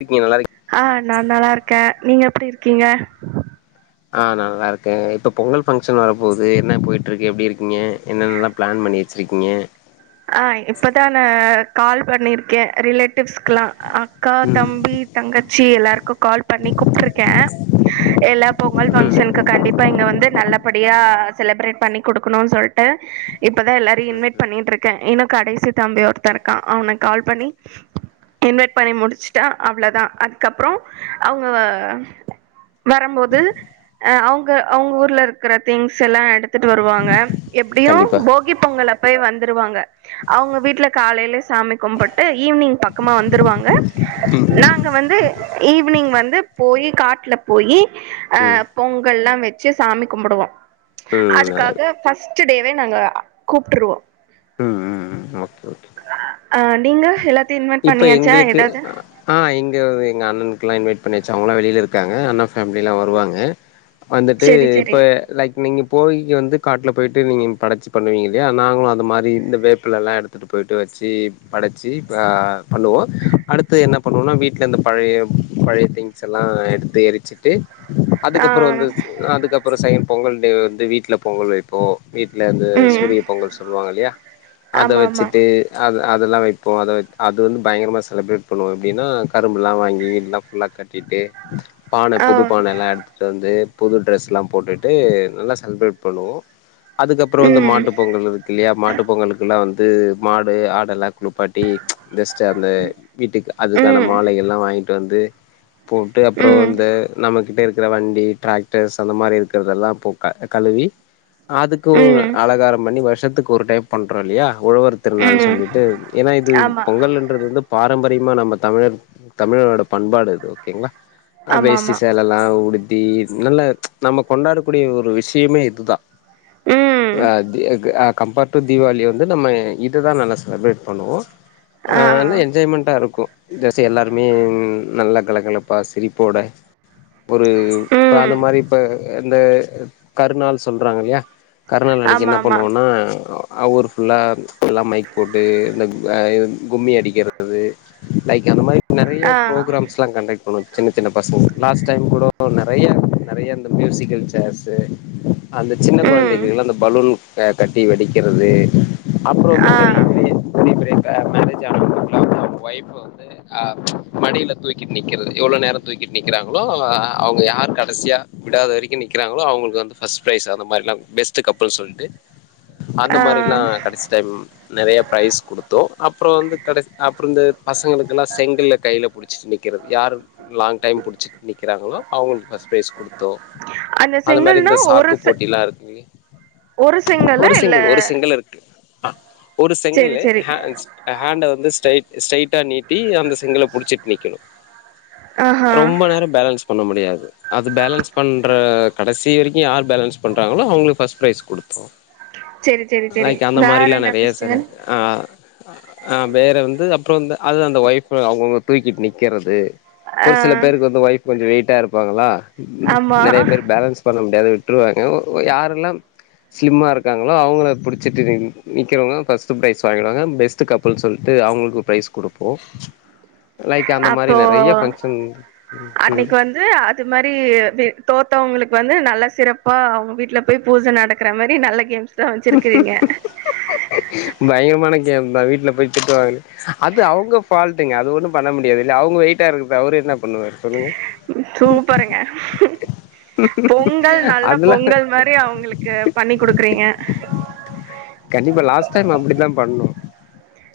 இருக்கங்க நல்லா இருக் அ நா நல்லா இருக்கே நீங்க எப்டி இருக்கீங்க ஆ நல்லா இருக்கே இப்ப பொங்கல் ஃபங்க்ஷன் வர போது என்ன போய்ட்டு இருக்கு எப்டி இருக்கீங்க என்னன்ல்லா பிளான் பண்ணி வச்சியிருக்கீங்க அ இப்பதா கால் பண்ணியிருக்கே ரிலேட்டிவ்ஸ்க்கெல்லா அக்கா ம் தம்பி தங்கச்சி எல்லாருக்கு கால் பண்ணி கூப்பிட்டுருக்கே எல்லா பொங்கல் ம் ஃபங்க்ஷனு்கு கண்டிப்பா இங்க வந்து நல்லபடியா செலிப்ரேட் பண்ணி குடுக்கணும்னு சொல் ட்ட இப்பதா எல்லாரு ம் இன்வைட் ம் பண்ணிட்டு இருக்கே இன்னு கடைசி தம்பி ஒருத்த இருக்கா அவன கால் பண்ணி இன்வைட் பண்ணி முடிச்சுட்டா அவ்ளோதா அதுக்கப்பறோ அவ்ங்க வரம்போது அ அவங்க அவங்க ஊர்ல இருக்கிற திங்ஸ் எல்லா எடுத்துட்டு வருவாங்க எப்டியு கண்டிப்பா போகி பொங்கல் அப்பயே வந்துருவாங்க அவங்க வீட்டுல காலைலே சாமி கும்புட்டு ஈவினிங் பக்கமா வந்துருவாங்க நாங்க வந்து ஈவி்னிங் வந்து போயி காட்ல போயி அ ம் பொங்கல்லா வச் சு சாமி கும்புடுவோ ம் நல்லது அதுக்காக ஃபஸ்டு டேவே நாங்க கூப்ட்டுருவோ ம் ம் ம் ஓகே ஓகே ஆ நீங்க எல்லாத்தையு இன்வைட் இப்ப பண்ணியாச்சா எங்களுக்கு எதாவ்து ஆ இங்க எங்க அண்ணனுக்குல்லா இன்வைட் பண்ணியாச்சு அவங்களா வெளியில இருக்காங்க அண்ண தம்பிலா வருவாங்க வந்துட்டு செரி செரி இப்ப லைக் நீங்க போகிக்கு வந்து காட்ல போயிட்டு நீங்க படைச்சி பண்ணுவீங்க இல்லையா நாங்களு அது மாரி இந்த வேப்பிலல்லா எடுத்து ட்டு போயிட்டு வச்சு படச்சி வ பண்ணுவோ அடுத்து என்ன பண்ணுவோனா வீட்ல இந்த பழைய பழைய திங்ஸ் எல்லா எடுத்து எறி ச்சுட்டு ஆ அதுக்கப்பறோ வந்து அதுக்கப்பறோ சாய்ங்காம் பொங்கல் டே வந்து வீட்ல பொங்கல் வைப்போ வீட்லருந்து ம் சூரிய பொங்கல் சொல்லுவாங்க இல்லையா அத ஆமா ஆமா வச்சுட்டு அது அதெல்லா வைப்போ அத வெ அது வந்து பயங்கரமா செலெப்ரேட் பண்ணுவோ எப்டின்னா கரும்புல்லா வாங்கி எல்லா ஃபுல்லா கட்டிட்டு பான புது ஆ பானல்லா எடுத்துட்டு வந்து புது ட்ரெஸ்லா போட்டுட்டு நல்லா செலிப்ரேட் பண்ணுவோ அதுக்கப்பறோ இந்த ம் மாட்டுப்பொங்கல் இருக் குல்லையா மாட்டு பொங்கலுக்கு எல்லா வந்து மாடு ஆடெல்லா குளுப்பாட்டி ஜஸ்ட் அந்த வீட்டுக்கு அதுக்கான ம் மாலைகள்ல்லா வாங்கிட்டு வந்து போட்டு அப்பறோ ம் இந்த நம்மகிட்ட இருக்கிற வண்டி டிராக்டர்ஸ் அந்த மாரி இருக்குறதெல்லா இப்போ க கழுவி அதுக்கு ம் அலங்காரம் பண்ணி வருஷத்துக்கு ஒரு டைம் பண்றோ இல்லியா உழவர் திருநாள் ம் சொல்லிட்டு ஏனா இது ஆமா ங்கல்ன்றது வந்து பாரம்பரியமா நம்ம தமிழர் தமிழரோட பண்பாடு அது ஓகேங்ளா அ ஆமா வேஷ்டி ஆமா சேலல்லா உடுத்தி நல்லா நம்ம கொண்டாடக்கூடிய ஒரு விஷயமே இதுதா ம் அப்டி க் அ கம்பேர் டு தீவாளி வந்து நம்ம இதுதா நல்லா செலப்ரேட் பண்ணுவோ அ ஆ நல்லா என்ஜாய்மெண்ட்டா இருக்கு ஜஸ்ட்டு எல்லாருமே நல்லா கல கலப்பா சிரிப்போட ஒரு இப்ப ம் அந்த மாரி இப்ப இந்த கருநாள் சொல்றாங்க இல்லையா கருநாள் அனைக்கு ஆமா என்ன ஆமா பண்ணுவோனா அ ஊர் ஃபுல்லா எல்லா மைக் போட்டு இந்த அ இ கும்மி அடிக்கிறது லைக் அந்த மாரி நெறைய ஆ ப்ரோக்ராம்ஸ்லா கண்டக்ட் பண்ணு சின்ன சின்ன பசங்க லாஸ்ட் டைம் கூடோ நெறைய நெறைய இந்த மியூசிக்கல் சேர்ஸ் அந்த சின்ன ம் குழந்தைகள் அந்த பலூன் க கட்டி வெடிக்கிறது அப்பறோ வந்து ஆ பெரிய பெரிய பெரிய பெரிய க மேரேஜ் ஆனவங்களா அவ்ங்கவ்ங்க ஒய்ஃப் அ மடில தூக்கிட்டு நிக்கிறது எவ்ளோ நேரோ தூக்கிட்டு நிக்கறாங்களோ அ அவங்க யாரு கடைசியா விடாத வரைக்கு நிக்கிறாங்களோ அவங்களுக்கு வந்து ஃபர்ஸ்ட் ப்ரைஸ் அந்த மாரில்லா ஃபெஸ்ட்டு கப்புல் சொல்ட்டு அந்த ஆ மாரில்லா கடைசி டைம் நெறைய பிரைஸ் குடுத்தோ வந்து கடைஸ் அப்பறோ இந்த பசங்களுக்கெல்லா செங்கல்ல கைல புடிச்சிட்டு நிக்கறது யாரு லாங் டைம் புடிச்சிட்டு நிக்கிறாங்களோ அவங்களுக் ஃபர்ஸ்ட் ப்ரைஸ் குடுத்தோ அந்த அது மாரி செங்கல்னா இந்த ஒரு சாக்கு செ போட்டில்லா இருக்கு ஒரு செங்கலா ஒரு இல்ல சிங்கிள் ஒரு சிங்கிள் இருக் ஒரு செங்கல் சேரி சேரி ஹேண்ஸ் ஹேண்ட வந்து ஸ்ட ஸ்ட்ரைட்டா நீட் டீ அந்த செங்கல புடிச்சிட்டு நிக்கணு ஆஹா ரொம்ப நேரோ பேலன்ஸ் பண்ண முடியாது அது பேலன்ஸ் பண்ற கடைசி வரைக்கு யார் பேலன்ஸ் பண்றாங்களோ அவங்களுக்கு பஸ்ட் ப்ரைஸ் குடுத்தோ சேரி சேரி சேரி லைக் அந்த வேற மாரில்லா என்ன நெறைய செய்ர ஃபெஸ்டிவல் அ அ வேற வந்து அப்புறம் இந்த அது அந்த ஒய்ஃப் அவங்கவுங்க தூக்கிட் நிக்கறது ஆ ஒரு சில பேருக்கு வந்து ஒய்ப் கொஞ்சம் வெயிட்டா இருப்பாங்களா ஆமா நெறைய பேர் பேலன்ஸ் பண்ண முடியாது விட்டுருவாங்க யாரெல்லாம் ஸ்லிம்மா இருக்காங்களோ அவங்கள பிடிச்சிட்டு நிற்கிறவங்க ஃபஸ்ட்டு ப்ரைஸ் வாங்கிடுவாங்க பெஸ்ட் டு கப்புல் சொல்ட்டு அவங்களுக்கு ப்ரைஸ் குடுப்போ லைக் அந்த மாரி அப்போ நெறைய பங்க்ஷன் அன்னைக்கு வந்து அது மாரி தோத்தவங்களுக்கு வந்து நல்ல சிறப்பா அவங்க வீட்ல போய் பூஜை நடக் கற மாரி நல்ல கேம்ஸ் பயங்கரமான கேம்ந்தா வீட்ல போய் திட்டுவாங்க அது அவ்ங்க ஃபால்ட்டுங்க அது ஒண்ணு பண்ண முடியாது இல்ல அவங்க வெயிடிட்டா இருக்கறத அவரு என்ன பண்ணுவாரு சொல்லுங்க சூப்பருங்க பொங்கல் நல்ல அதெல்லா பொங்கல் மாரி அவங்களுக்கு பண்ணி குடுக்கறீங்க கண்டிப்பா லாஸ்ட் டைம் அப்டி தா பண்ணோ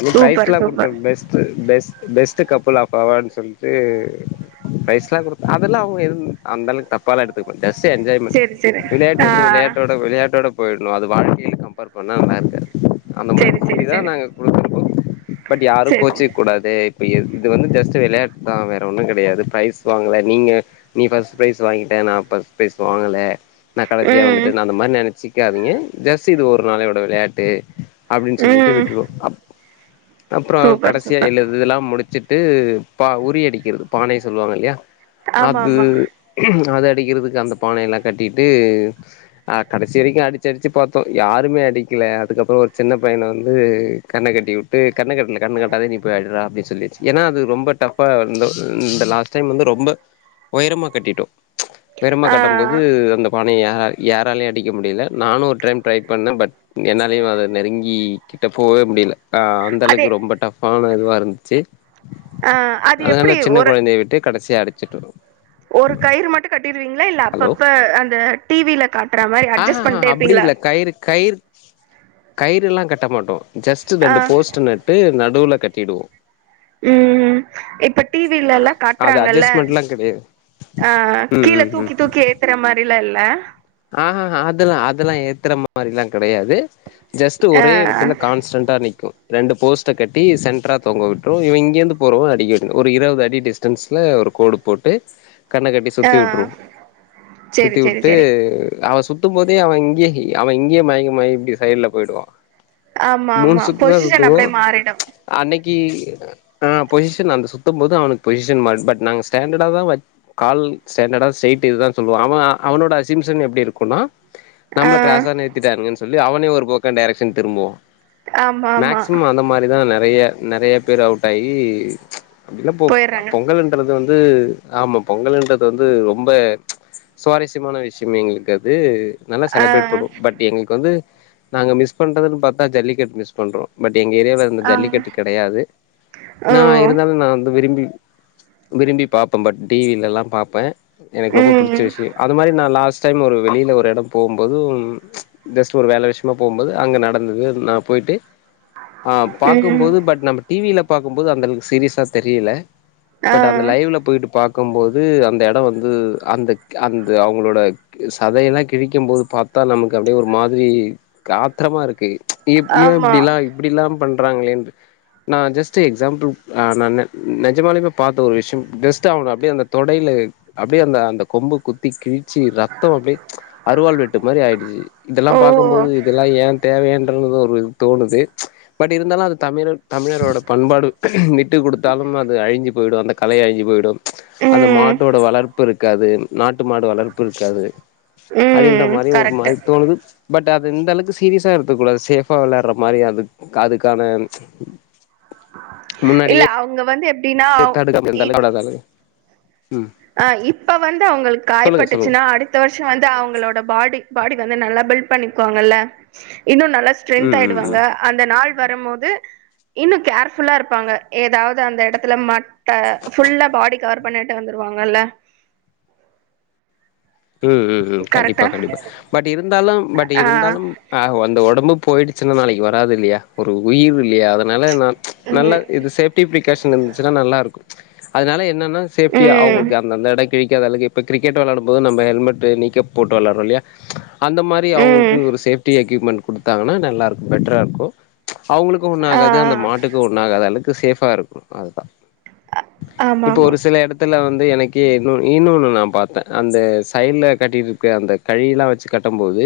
அ சூப்பர் ப்ரைஸ்லா குடுத்தோ super best best best couple of அவார்ட்டுன் சொல்ட்டு பிரைஸ்லா குடுத்தோ அதெல்லா அவங்க எதும் அந்த அளவு தப் பால்லா எடுத்துக்கமாட்டாங் ஜஸ்ட் என்ஜாய்மெண்ட் சேரி சேரி விளையாட்டு ஆ வந்து விளையாட்டோட விளையாட்டோட போயிட்ணு அது வாழ்க்கைல ஒன்னா [unintelligible] அந்த மாறி சேரி சொல்லி சேரி தா சேரி நாங்க குடுத்துருக்கோ பட் யாரு சேரிங்க கோச்சிக் கூடாது இப்ப இது வந்து ஜஸ்ட் விளையாட்டு தா வேற ஒன்னு கெடையாது ப்ரைஸ் வாங்கல நீங்க நீ பர்ஸ்ட் பிரைஸ் வாங்கிட்டே நா பர்ஸ்ட் பிரைஸ் வாங்கல நா கடைசியா ம் வந்துட்டேன் நா அந்த மாரி நொனைச்சிக்காதீங்க ஜஸ்ட் இது ஒரு நாளையோட விளையாட்டு அப்டின் சொல்லிட்டு ம் விட்ருவோ அப்பறம் சூப்பர் கடைசியா சூப்பர் எழுது இதெல்லா முடிச்சுட்டு பா உரியடிக்கிறது பானை சொல்லுவாங்க இல்லையா ஆமா அது ஆமா அத அடிக்கிறதுக்கு அந்த பானையொல்லா கட்டிட்டு அ கடைசி வரைக்கு அடிச்சு அடிச்சு பார்த்தோ யாருமே அடிக்கல அதுக்கப்றஃ ஒரு சின்ன பையனை வந்து கண்ண கட்டி வுட்டு கண்ணக்கட்டில கண்ண கட்டாதே நீ போய் அட்றா அப்டி சொல்லியுச்சு ஏன்னா அது ரொம்ப டஃப்பா இந்த லாஸ்ட் டைம் வந்து ரொம்ப உயரமா கட்டிட்டோ உயரமா ஆ கட்டும் போது அந்த பானைய யார் யாராலயு அடிக்க முடியல நானு ஒரு டைம் ட்ரை பண்ண பட் என்னாலியு அத நெருங்கி கிட்ட போவே முடியல அ அந் அதே தளவுக்கு ரொம்ப டஃபான இதுவா இருந்துச்சி ஆ அது அதனால எப்டி சின்ன ஒரு கொழந்தையை விட்டு கடைசியா அடிச்சிடோ ஒரு கயிறு மட்டு கட்டிருவீங்களா இல்ல ஹலோ அப்பப்ப அந்த டிவில மாரி அட்ஜஸ்ட் ஆஹ்ஹஹா பண்ணிட்டே அப்டி இருப்பீங்களா இல்ல கயிறு கயிற் கயிறு ல்லா கட்ட மாட்டோ ஜஸ்ட் ஆ ரெண்டு போஸ்ட்டு நட்டு நடுவுல கட்டிடுவோ ம் ம் இப்ப டி வி ல ல்லா அது காட்றாங்கல்ல அட்ஜஸ்ட்மெண்ட்லா கெடையாது அ ம் கீழ ம் தூக்கி தூக்கி ஏ க்கற மாரில்லா இல்ல ஆஹ்ஹஹா அதல்லா அதல்லா ஏத்துற மாரில்லா கெடையாது ஜஸ்ட் ஆ ஒரே எடத்துல ஸ்டென்டாற நிக்கு ரெண்டு போஸ்ட கட்டி சென்டரா தங்க விட்ட இவ இங்கிருந்து போறவ அடி ஒரு இருபது அடி டிஸ்ட் டன்ஸ்ல் ஒரு கோடு போட்டு கண்ணை கட்டி ஆ சுத்தி வுட்டுருவோ சேரி சுத்தி சேரி வுட்டு சேரி அவ சுத்தும் போதே அவ இங்யே அவ இங்யே மயங்கமாயி இப்டி சைட்ல போயிடுவா ஆமா மூணு ஆமா சுத்து தா பொசிஷன் சுத்துவோ அப்டியே மாறிடு அன்னைக்கு ஆ பொசிஷன் அந்த சுத்தும் போது அவனுக்கு பொசிஷன் மாறு பட் நாங்க ஸ்டேண்டர்டா தா வச் கால் ஸ்டேண்டடா ஸ்ட்ரெயிட் இதுதா சொல்லுவா அவன் அவனோட ஜிம்சன் எப்டி இருக்கும்னா ஆ நம்மள கிராஸ்சா நிறுத்திடாங்கன்னு சொ ல்லி அவனே ஒரு போக்கோ டேரெக்க்ஷன் திரும்புவோ ஆமா ஆமா மேக்சிம் அந்த மாரி தா நெறைய நெறைய பேரு அவ்ட் ஆயி அப்டில்லா பொ ஆ போயிறாங்க பொங்கல்ல ன்றது வந்து ஆமா பொங்கல்ன்றது வந்து ரொம்ப சுவாரஸ்யமான விஷ் யம் எங்களுக்கு அது நல்லா ஆ செலப்ரேட் பண்ணுவோ பட் எங்களுக்கு வந்து நாங்க மிஸ் பண்றதுன்னு பாத்தா ஜல்லிக்கட்டு மிஸ் பண்றோ பட் எங்க ஏரியால இந்த ஆ ஜல்லிக்கட்டு கெடையாது ஓ நா இருந்தாலு நா வந்து விரும்பி விரும்பி பாப்பே பட் டிவில எல்லா பாப்பே எனக்கு ரொம்ப பிடிச்ச ம் விஷ்யோ அது மாரி நா லாஸ்ட் சைம் ஒரு வெளில ஒரு யெடோ போம்போது ஜஸ்ட் ஒரு வேல விஷ்மா போம்போது அங்க நடந்துது நா போய்ட்டு ஆ ம் பாக்கும்போது பட் நம்ம டிவில பாக்கும்போது அந்த அளவுக்கு சீரியஸா தெரியல ஆ பட் அந்த லைவ்ல போய்ட்டு பாக்கம்போது அந்த எடோ வந்து அந்த க்க அந்த அவங்ளோட சதையெல்லா கிழிக்கும்போது பாத்தா நமக்கு அப்படியே ஒரு மாதிரி ஆத்தரமா இருக்கு எப் யே ஆமா இப்டிலா இப்டில்லா பண்றாங்களேண் நா ஜஸ்ட்டு எக்ஸாம்பிள் நா ந நெஜமாலுமே பாத்த ஒரு விஷ்யம் ஜஸ்ட்டு அவனை அப்படியே அந்த தொடையில அப்படியே அந்த அந்த கொம்பு குத்தி கிழிச்சி இரு த்தோ அப்டி ச் அறுவாள் வெட்டு மாரி ஆய்டுச்சு இதெல்லா ஓ பாக்கம்போது இதெல்லா ஏ தேவையா ன்ற ஒரு தோணுது பட் இருந்தாலு அது தமிழர் தமிழரோட பண்பாடு விட்டு குடுத்தாலும் அது அழிஞ்சு போய்டும் அந்த கலை அழிஞ்சு போய்டும் அந்த ம் மாட்டோட வளர்ப்பு இருக்காது நாட்டு மாடு வளர்ப்பு இருக்காது அப்படின்ற ம் மாறி ஒரு கரெக்ட் மாறி தோணுது பட் அது இந்தந்த அளவுக்கு சீரியஸா இருக்க கூடாது சேஃபா விளாடுற மாறி அது அதுக்கான இல்ல முன்னாடியே அவங்க வந்து எப்டின்னா இ [inaudible] ஆ இப்ப வந்து அவங்களுக் காய சொல்லுங்க சொல்லுங்க பட்டுச்சுன்னா அடுத் இந்த வருஷம் வந்து அவங்களோட பாடி பாடி வந்து நல்லா பில்ட் பண்ணிக்குவாங்கல்ல இன்னு நல்லா ஸ்ட்ரென்த் ம் ம் ம் ஆயிடுவாங்க அந்த நாள் வரம்மோது இன்னு கேர்ஃபுல்லா இருப்பாங்க ஏதாவது அந்த யெடத்துல மாட் டா ஃபுல்லா பாடி கவர் பண்ணிட்டு வந்துருவாங்கல்ல ம் ம் ம் கண்டிப்பா கரெக்டா கண்டிப்பா பட் இருந்தாலும் பட் ஆ இருந்தாலும் ஆ அந்த ஒடம்பு போயிடுச்சுன்னா நாளைக்கு வராது இல்லையா ஒரு உயிர் இல்லையா அத னால நல்லா ம் இது சேஃப்டி பிரிகாஷன் இருந்துச்சுன்னா நல்லா இருக்கும் அதுனால என்னென்ன சேப்டியா ம் அவங்ளுக்கு அந்தந்தட கிழிக்காத அளக்கு இப்ப க்ரிக்கெட் வெளாடும்போது நம்ம ஹெல்மெட் நீக்கப் போட்டு விளையாடுறோ இல்லையா அந்த மாரி ம் அவங்களுக்குன்னு ஒரு சேப்டி எக்யூப்மெண்ட் குடுத்து தாங்கன்னா நல்லாருக்கு பெட்டரா இருக்கும் அவ்ங்ளுக்கு ஒண்னு ஆ ஆகாது அந்த மாட்டுக்கு ஒண்னு ஆகாது அலுக்கு சேஃபா இருக்கு அதுதா ஆமா இப்ப ஆமா ஒரு சில இடத்துல வந்து எனக்கு இன்னும் இன்னொன்னு நா பாத்தே அந்த சைட்ல கட்டிருக்க அந்த கயிர்லா வச்சு கட்டம்போது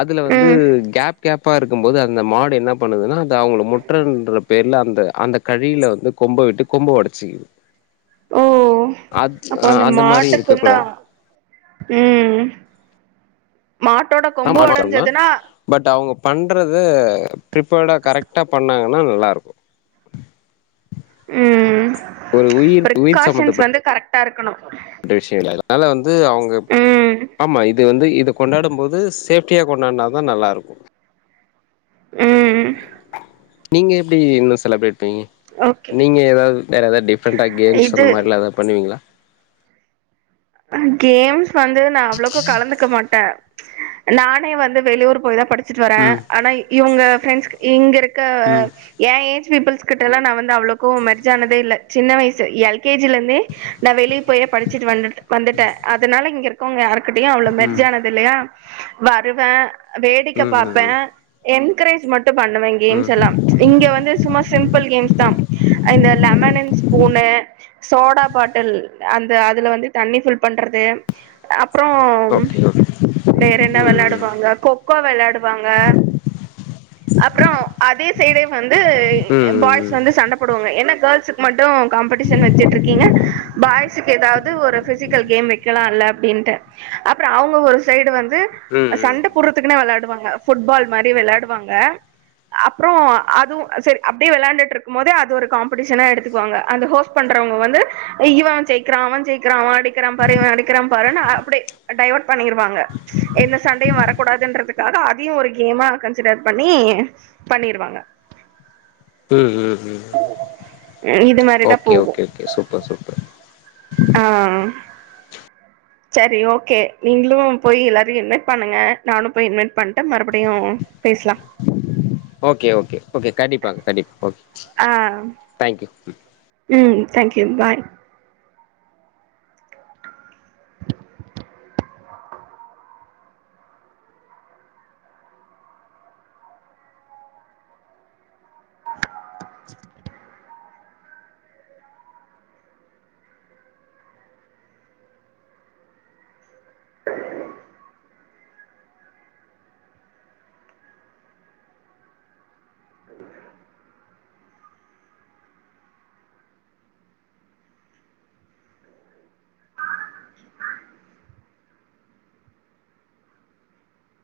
அதுல வந்து ம் கேப் கேப் ப்பா இருக்கம்போது அந்த மாடு என்ன பண்ணுதுன்னா அது அவங்கள் முட்றதுன்ற பேர்ல அந்த அந்த கழியில வந்து கொம்ப விட்டு கொம்ப ஒடச்சிக்குது ஓ அத் அப்போ ஆ அந்த மாரி இருக்க மாட்டுக்குந்தா கூடாது ம் மாட்டோட கொம்பு ஒடஞ்சதுனா பட் அவங்க பண்றது ப்ரிப்பேர்டா கரெக்டா பண்ணாங்கன்னா நல்லாருக்கும் ம் ஒரு உயிர் உயிர் ப்ரிக்காஷன்ஸ் சம்பந்தப்பட்ட வந்து கரெக்ட்டா இருக்கணு [unintelligible] அதனால வந்து அவுங்க ம் ஆமா இது வந்து இது கொண்டாடுபோது சேஃப்டியா கொண்டாடுனா தா நல்லாருக்கு ம் நீங்க எப்டி இன்னு செலப்ரேட்பீங்க ஓகே நீங்க ஏதாவு வேற ஏதாவுது டிப்ரண்டா கேம்ஸ் அந்த இது மாறில்லா ஏதாவுது பண்ணுவீங்ளா கேம்ஸ் வந்து நா அவ்ளோக்கா கலந்துக்க மாட்டே நானே வந்து வெளியூர் போய் தா படி ச்ட்டு வரே ம் ஆனா இவங்க ஃப்ரெண்ட்ஸ் இங்க இருக்க ம் ஏ ஏஜ் பீப்புள்ஸ் கிட்ட லா நா வந்து அவ்ளோக்கு மெர்ஜ் ஆனதே இல்ல சின்ன வயசு எல்கேஜில ருந்தே நா வெளிய போயே படிச்சுட்டு வந்துட்டு வந்துட்டே அதனால இங்க இருக் கோங்க யாருகிட்டயு அவ்ளோ ம் மெர்ஜானதுல்லயா வருவே வேடிக்க ம் பாப்பே ம் என்க்ரேஜ் மட்டு பண்ணுவ கேம்ஸ் ம் ம் எல்லா இங்க வந்து சும்மா சிம்பிள் கேம்ஸ் தா இந்த lemon and spoon soda bottle அந்த அதுல வந்து தண்ணி ஃபுல் பண்றது அப்றோ ம் ஓகே ஓகே ம் வேறென்ன ம் ம் ம் ம் ம் வெளாடுவாங்க கொக்கோ வெளாடுவாங்க அப்றோ அதே சைடே வந்து பாய்ஸ் வந்து சண்ட போடுவாங்க ஏன்னா கேர்ள்ஸுக்கு மட்டு காம்படிஷன் வச்சுட்டு இருக்கீங்க பாய்ஸுக்கு ஏதாவுது ஒரு பிசிக்கல் கேம் வெக்கலால்ல அப்டின்ட்டு அப்ரோ அவுங்க ஒரு சைடு வந்து ம் சண்ட போட்றத்துக்குன்னே வெளயாடுவாங்க ஃபுட்பால் மாரி வெளயாடுவாங்க அப்ரோ அதுவு சேரி அப்டியே வெளான்டுட்ருக்கு போதே அது ஒரு காம்படிஷனா எடுத்துக்குவாங்க அந்த ஹோஷ் பண்றவங்க வந்து இவா ஜெய்க்றா அவே ஜெய்க் றா அவே அடிக்கிறா பாரு இவே அடிக்கிறா பாருனு அப்டி டைவர்ட் பண்ணிருவாங்க எந்த சண்டையு வரக்கூடாதுன்றதுக்காக அதயு ஒரு கேமா கன்சிடர் பண்ணி பண்ணிருவாங்க ம் ம் ம் இது மாரிதா ஓகே போகு ஓகே ஓகே சூப்பர் சூப்பர் ஆ சரி ஓகே நீங்ளு போய் எல்லோரயு இன்வைட் பண்ணுங்க நானு போய் இன்வைட் பண்ணிட்டு மறுபடியு பேச்லா ஓகே ஓகே ஓகே கண்டிப்பாங்க கண்டிப்பாங் ஓகே ஆ தேங்க்யூ ம் தேங்க்யூ பாய் ப் ப்